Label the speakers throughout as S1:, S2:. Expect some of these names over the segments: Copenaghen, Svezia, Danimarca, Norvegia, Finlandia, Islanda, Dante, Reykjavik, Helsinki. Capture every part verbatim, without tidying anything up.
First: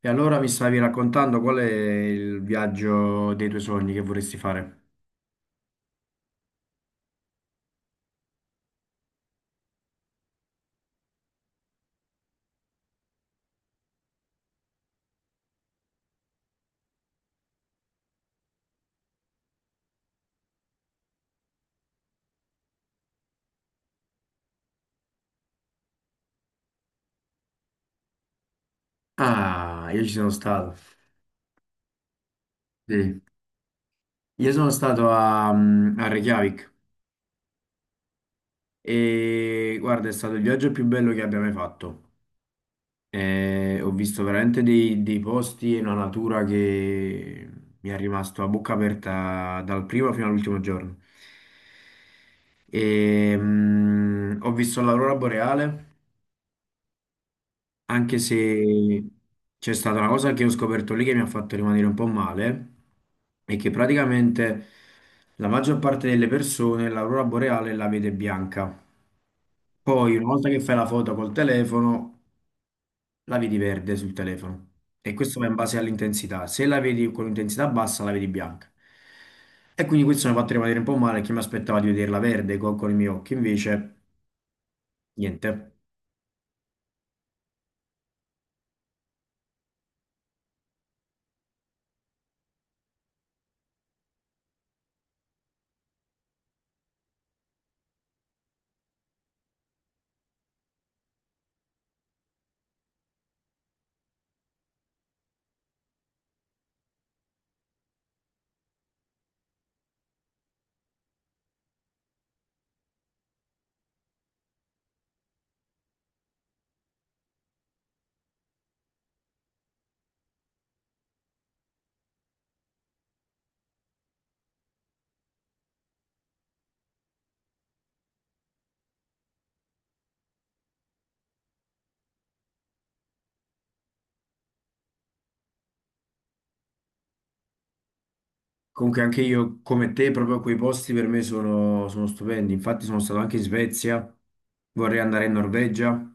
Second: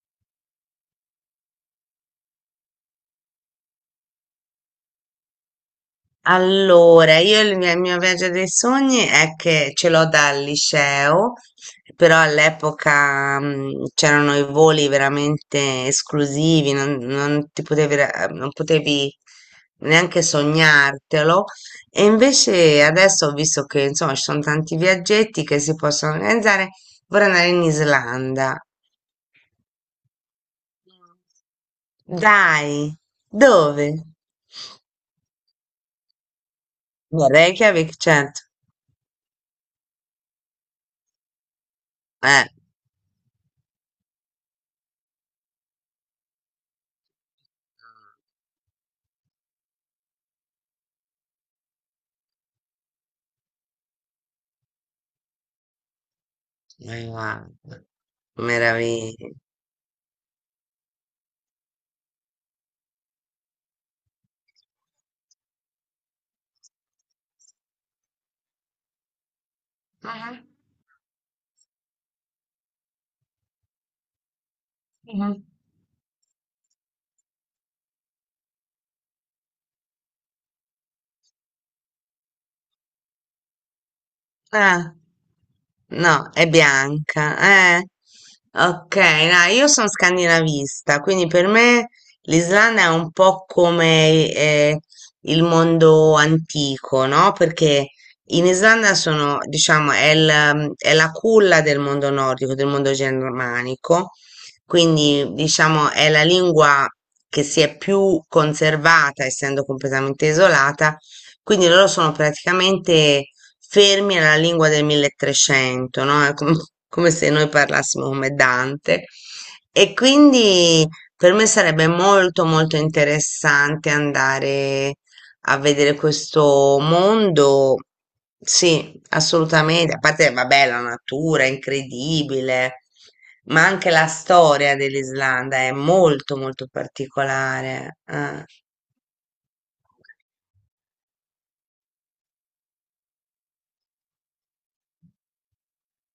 S1: E allora mi stavi raccontando qual è il viaggio dei tuoi sogni che vorresti fare?
S2: Allora, io il mio, il mio viaggio dei sogni è che ce l'ho dal liceo, però all'epoca mm, c'erano i voli veramente esclusivi, non, non ti potevi, ra- non potevi neanche sognartelo. E invece adesso ho visto che insomma ci sono tanti viaggetti che si possono organizzare. Vorrei andare in Islanda.
S1: Ah, io ci sono stato.
S2: Dai,
S1: Sì.
S2: dove?
S1: Io sono stato a, mm, a Reykjavik
S2: A Reykjavik, certo.
S1: e guarda, è stato il viaggio più bello che abbia mai fatto.
S2: Eh,
S1: E ho visto veramente dei, dei posti e una natura che mi è rimasto a bocca aperta dal primo fino all'ultimo giorno. E, mm, ho visto l'aurora boreale
S2: ma guarda,
S1: anche se
S2: meraviglia.
S1: c'è stata una cosa che ho scoperto lì che mi ha fatto rimanere un po' male, è che praticamente la maggior parte delle persone l'aurora boreale la vede bianca. Poi, una
S2: Ah-ah,
S1: volta che fai la foto col telefono, la vedi verde sul telefono. E
S2: ah-ah.
S1: questo va in base all'intensità. Se la vedi con intensità bassa, la vedi bianca. E quindi questo mi ha fatto rimanere un po' male, che mi aspettava di vederla verde co- con, i miei occhi, invece
S2: Ah,
S1: niente.
S2: no, è bianca. Eh. Ok, no, io sono scandinavista, quindi per me l'Islanda è un po' come eh, il mondo antico, no? Perché in Islanda sono, diciamo, è, il, mm, è la culla del mondo nordico, del mondo germanico, quindi diciamo è la lingua che si è più conservata, essendo completamente isolata, quindi loro sono praticamente fermi alla lingua del milletrecento, no? È com- come se noi parlassimo come Dante. E quindi per me sarebbe molto molto interessante andare a vedere questo mondo. Sì, assolutamente. A parte, vabbè, la natura è incredibile, ma anche la storia dell'Islanda è molto molto particolare. Eh.
S1: Comunque anche io, come te, proprio quei posti per me sono, sono stupendi. Infatti sono stato anche in Svezia, vorrei andare in Norvegia,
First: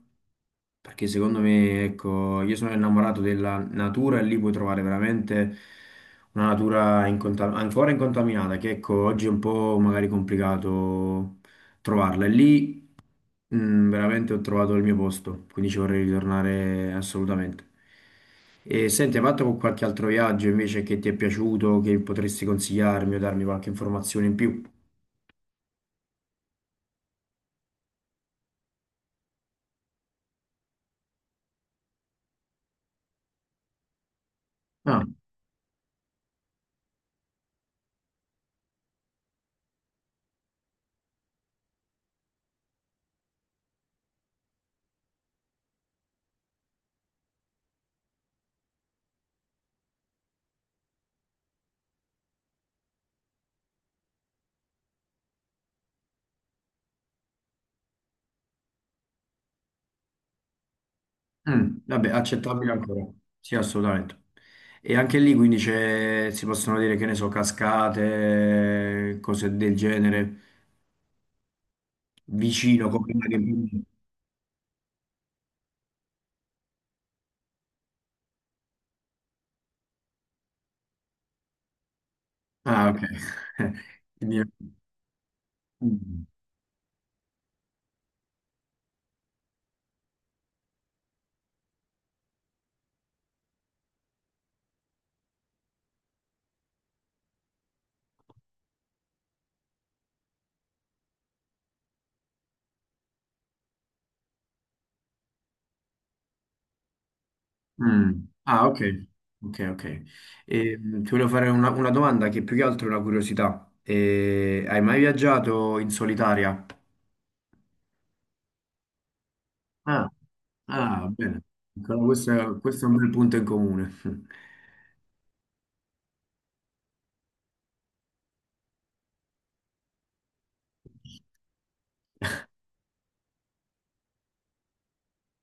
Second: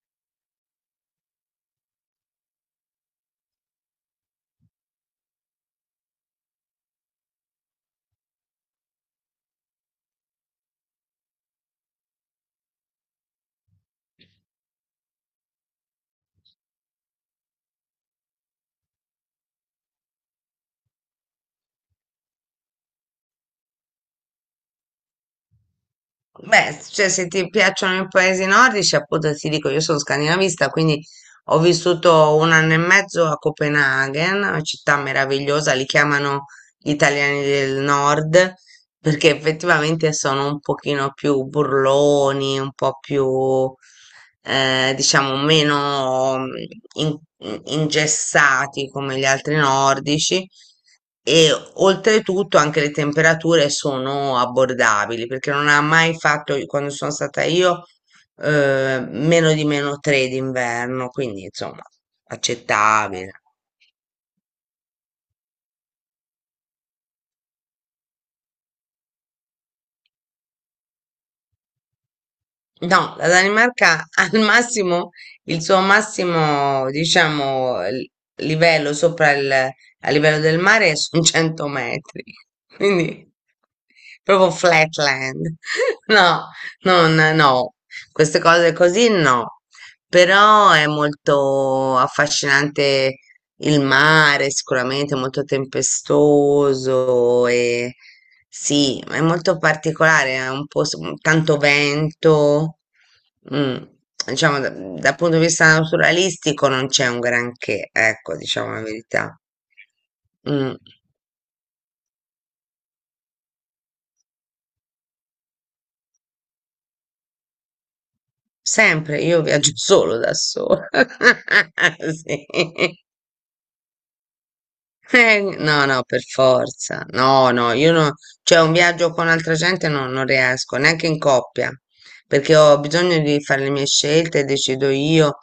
S1: perché secondo me, ecco, io sono innamorato della natura e lì puoi trovare veramente una natura incontam- ancora incontaminata, che ecco, oggi è un po' magari complicato trovarla. E lì Mm, veramente ho trovato il mio posto, quindi ci vorrei ritornare assolutamente. E senti, hai fatto qualche altro viaggio invece che ti è piaciuto, che potresti consigliarmi o darmi qualche informazione in più?
S2: Beh, s- cioè, se ti piacciono i paesi nordici, appunto ti dico, io sono scandinavista, quindi ho vissuto un anno e mezzo a Copenaghen, una città
S1: Ah,
S2: meravigliosa, li chiamano gli italiani del nord, perché effettivamente sono un pochino più burloni, un po' più, eh, diciamo, meno mm, in- in- ingessati come gli altri nordici e oltretutto anche le temperature sono abbordabili, perché non ha mai fatto, quando sono stata io, eh, meno di meno tre d'inverno, quindi
S1: mm,
S2: insomma,
S1: vabbè, accettabile ancora.
S2: accettabile.
S1: Sì, assolutamente. E anche lì quindi c'è- si possono dire, che ne so, cascate, cose del genere, vicino, come...
S2: No, la Danimarca al massimo, il suo massimo, diciamo, l- livello sopra il, a livello del mare sono cento metri.
S1: Ah, ok.
S2: Quindi
S1: Quindi-
S2: proprio flatland. No, non, no, queste cose così no. Però è molto affascinante il mare, sicuramente molto tempestoso e sì, è molto particolare, è un po' s- tanto vento. mm, Diciamo, da- dal punto di vista naturalistico non c'è un granché,
S1: Mm.
S2: ecco,
S1: Ah,
S2: diciamo
S1: ok,
S2: la verità.
S1: ok, ok.
S2: Mm.
S1: Ehm, ti volevo fare una, una domanda che più che altro è una curiosità. Eh, hai mai viaggiato in solitaria?
S2: Sempre, io viaggio
S1: Ah,
S2: solo da sola.
S1: ah, bene. Allora, Questo è, questo è un
S2: Sì.
S1: bel punto in comune.
S2: Eh, no, no, per forza. No, no, io no, cioè un viaggio con altra gente no- non riesco, neanche in coppia, perché ho bisogno di fare le mie scelte, decido io,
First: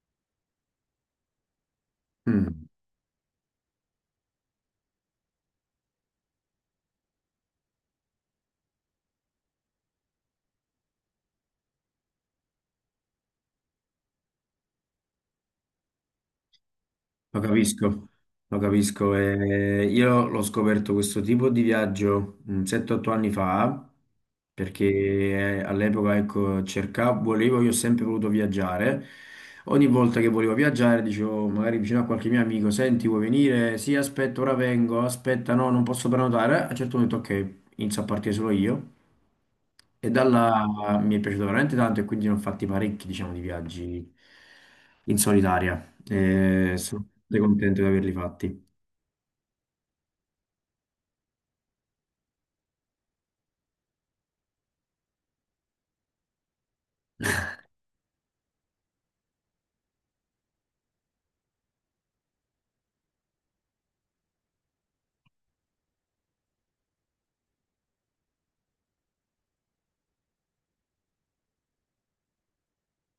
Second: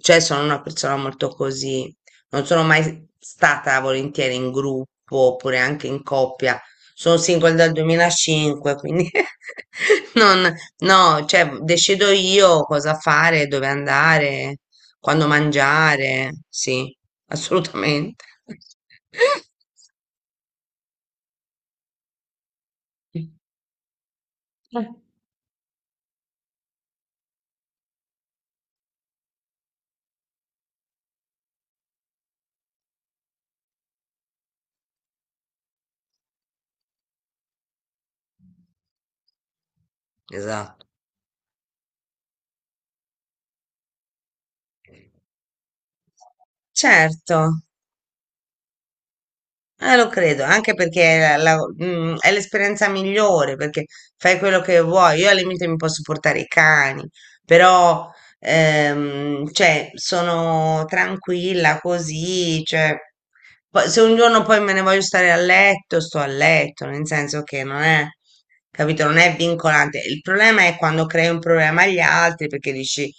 S2: cioè sono una persona molto così. Non sono
S1: Mm.
S2: mai stata volentieri in gruppo oppure anche in coppia. Sono single dal duemilacinque, quindi non, no, cioè decido io cosa fare, dove andare. Quando mangiare, sì,
S1: Lo capisco,
S2: assolutamente.
S1: lo capisco. E io l'ho scoperto questo tipo di viaggio mm, sette otto anni fa, perché eh, all'epoca ecco, cercavo, volevo, io ho sempre voluto viaggiare. Ogni volta che volevo viaggiare, dicevo magari vicino a qualche mio amico, senti, vuoi venire? Sì, aspetta, ora vengo, aspetta, no, non posso prenotare. A un certo punto, ok, inizio a partire solo io. E
S2: Esatto.
S1: dalla mi è piaciuto veramente tanto e quindi ne ho fatti parecchi, diciamo, di viaggi in solitaria. E sono
S2: Certo.
S1: veramente contento di averli fatti.
S2: Eh, lo credo, anche perché è, la- la- mm, è l'esperienza migliore, perché fai quello che vuoi. Io al limite mi posso portare i cani, però ehm, cioè, sono tranquilla così. Cioè, poi- se un giorno poi me ne voglio stare a letto, sto a letto, nel senso che non è, capito, non è vincolante. Il problema è quando crei un problema agli altri perché dici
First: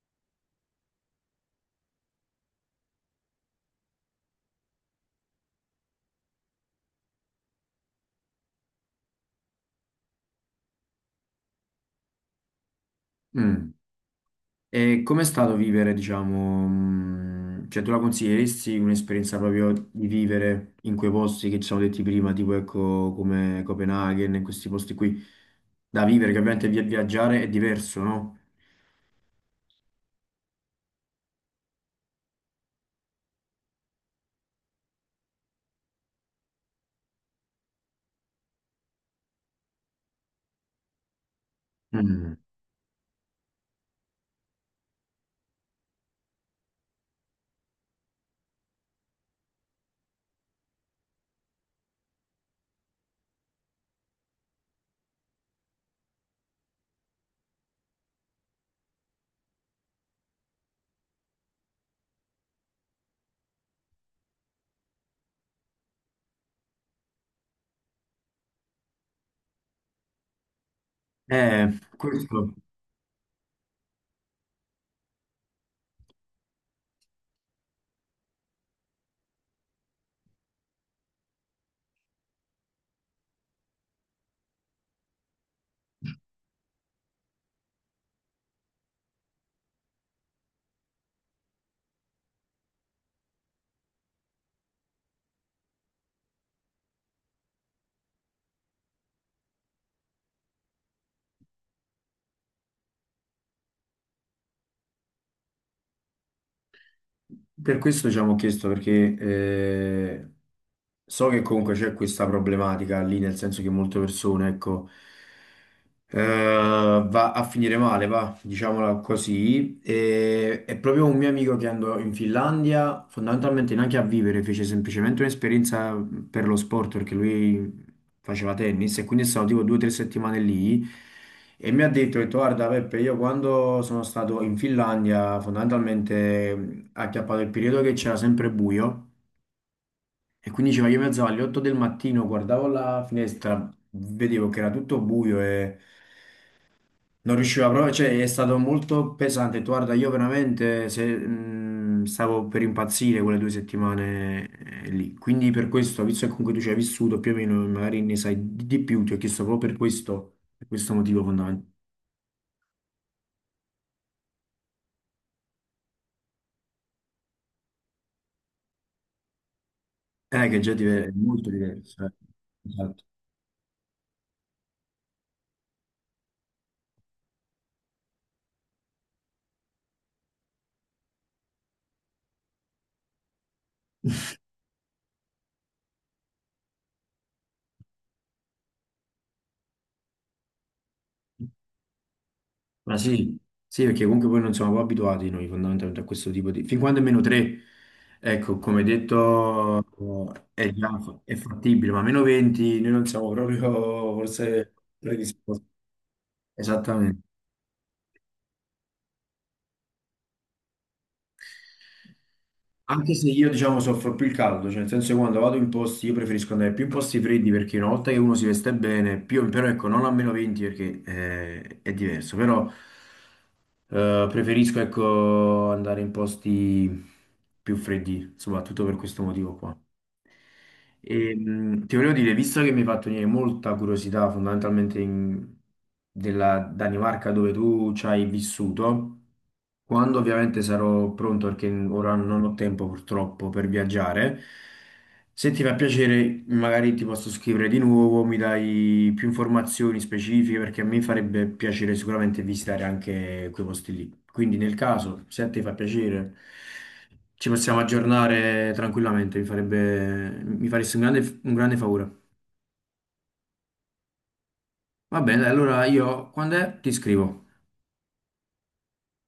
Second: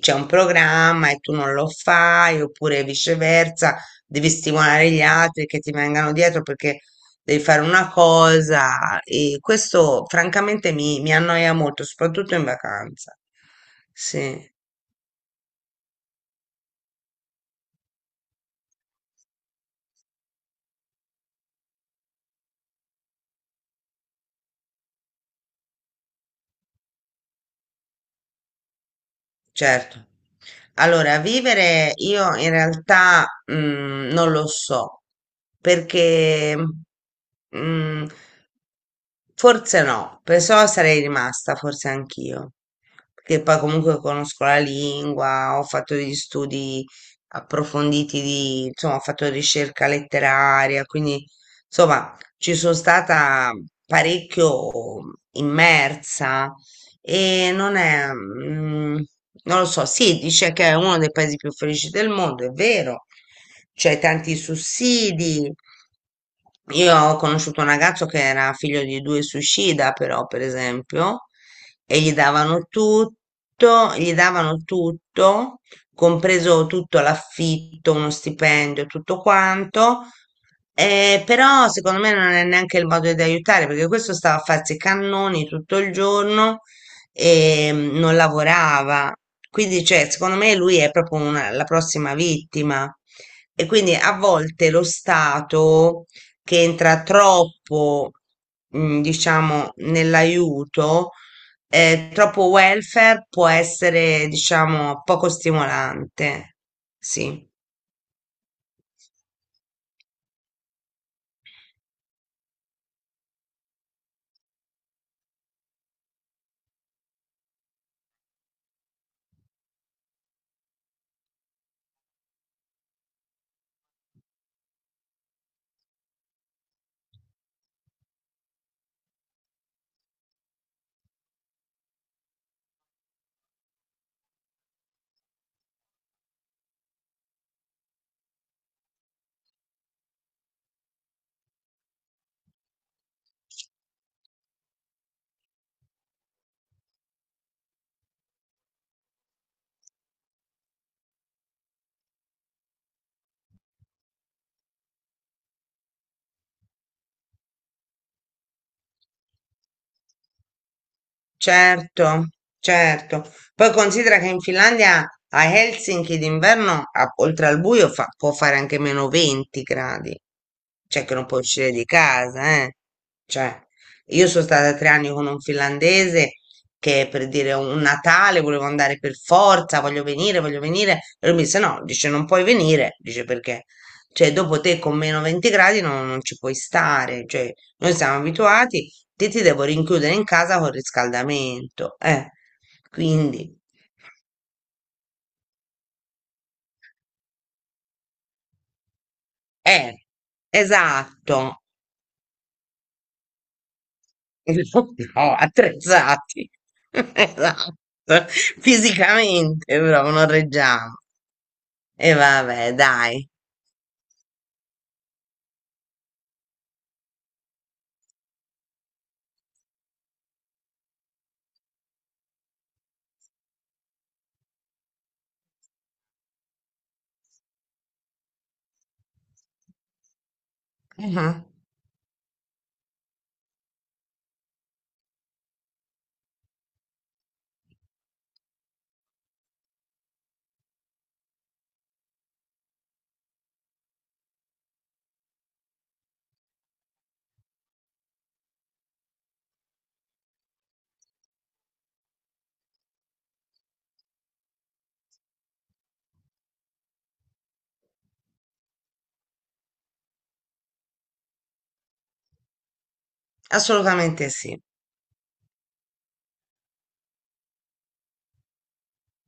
S2: c'è un programma e tu non lo fai, oppure viceversa devi stimolare gli altri che ti vengano dietro perché devi fare una cosa e questo francamente mi, mi annoia molto, soprattutto in vacanza.
S1: Mm.
S2: Sì,
S1: E com'è stato vivere, diciamo, mm, cioè tu la consiglieresti un'esperienza proprio di vivere in quei posti che ci siamo detti prima, tipo ecco come Copenaghen, in questi posti qui da vivere, che ovviamente via- viaggiare è diverso, no?
S2: certo. Allora, vivere io in realtà mm, non lo so perché mm, forse no, perciò sarei rimasta, forse
S1: Mm.
S2: anch'io, perché poi comunque conosco la lingua, ho fatto degli studi approfonditi di, insomma, ho fatto ricerca letteraria, quindi insomma ci sono stata parecchio immersa e non è, mm, non lo so, sì, dice che è uno dei paesi più felici del mondo, è vero, c'è tanti sussidi. Io ho conosciuto un ragazzo che era figlio di due suicida, però, per esempio,
S1: Eh,
S2: e gli
S1: questo.
S2: davano tutto, gli davano tutto, compreso tutto l'affitto, uno stipendio, tutto quanto. Eh, però secondo me non è neanche il modo di aiutare perché questo stava a farsi i cannoni tutto il giorno e mm, non lavorava. Quindi, cioè, secondo me lui è proprio una- la prossima vittima. E quindi a volte lo Stato che entra troppo, mm, diciamo, nell'aiuto, eh, troppo welfare può essere, diciamo, poco stimolante. Sì.
S1: Per questo ci abbiamo chiesto perché eh, so che comunque c'è questa problematica lì, nel senso che molte persone, ecco, eh, va a finire male, va, diciamola così. E, è proprio un mio amico che andò in Finlandia, fondamentalmente neanche a vivere, fece semplicemente un'esperienza per lo sport, perché lui faceva tennis e quindi è stato tipo due o tre settimane lì e mi ha detto, ho detto, guarda Peppe, io quando sono stato in Finlandia fondamentalmente mh, ha acchiappato il periodo che c'era sempre buio e quindi diceva, io mi alzavo alle otto del mattino, guardavo la finestra, vedevo che era tutto buio e... Non riuscivo a provare, cioè è stato molto pesante. Guarda, io veramente se- mh, stavo per impazzire quelle due settimane eh, lì. Quindi per questo, visto che comunque tu ci hai vissuto più o meno, magari ne sai di, di più, ti ho chiesto proprio per questo, per questo motivo fondamentale.
S2: Certo, certo. Poi considera che in Finlandia a Helsinki d'inverno, a- oltre al buio, fa- può fare anche meno venti gradi,
S1: Eh, che già ti
S2: cioè
S1: è
S2: che non puoi
S1: molto
S2: uscire di
S1: diverso, eh.
S2: casa, eh.
S1: Esatto.
S2: Cioè, io sono stata tre anni con un finlandese che per dire un Natale volevo andare per forza, voglio venire, voglio venire. E lui mi disse no, dice non puoi venire, dice perché? Cioè, dopo te con meno venti gradi non, non ci puoi stare, cioè, noi siamo abituati. Te ti devo rinchiudere in casa con riscaldamento. Eh,
S1: Ma sì,
S2: quindi,
S1: sì, perché comunque poi non siamo poi abituati noi fondamentalmente a questo tipo di... Fin quando è meno tre, ecco, come detto,
S2: eh,
S1: è, già fa- è
S2: esatto.
S1: fattibile, ma meno venti noi non siamo proprio forse
S2: No,
S1: predisposti.
S2: attrezzati.
S1: Esattamente.
S2: Esatto. Fisicamente, però non reggiamo. E vabbè,
S1: Anche
S2: dai.
S1: se io, diciamo, soffro più il caldo, cioè nel senso che quando vado in posti, io preferisco andare più in posti freddi perché una volta che uno si veste bene, più, però ecco, non a meno venti perché eh, è diverso, però eh, preferisco, ecco, andare in posti più freddi, soprattutto per questo motivo qua. E,
S2: Mhm,
S1: mh, ti volevo dire, visto che mi hai fatto venire molta curiosità fondamentalmente in- della Danimarca dove tu ci hai vissuto, quando ovviamente sarò pronto, perché ora non ho tempo purtroppo per viaggiare, se ti fa piacere magari ti posso scrivere di nuovo, mi dai più informazioni specifiche perché a me farebbe piacere sicuramente visitare anche quei posti lì. Quindi nel caso, se a te fa piacere... Ci possiamo aggiornare tranquillamente, mi farebbe, mi faresti un grande, un grande favore.
S2: assolutamente sì.
S1: Va bene, dai, allora io quando è ti scrivo.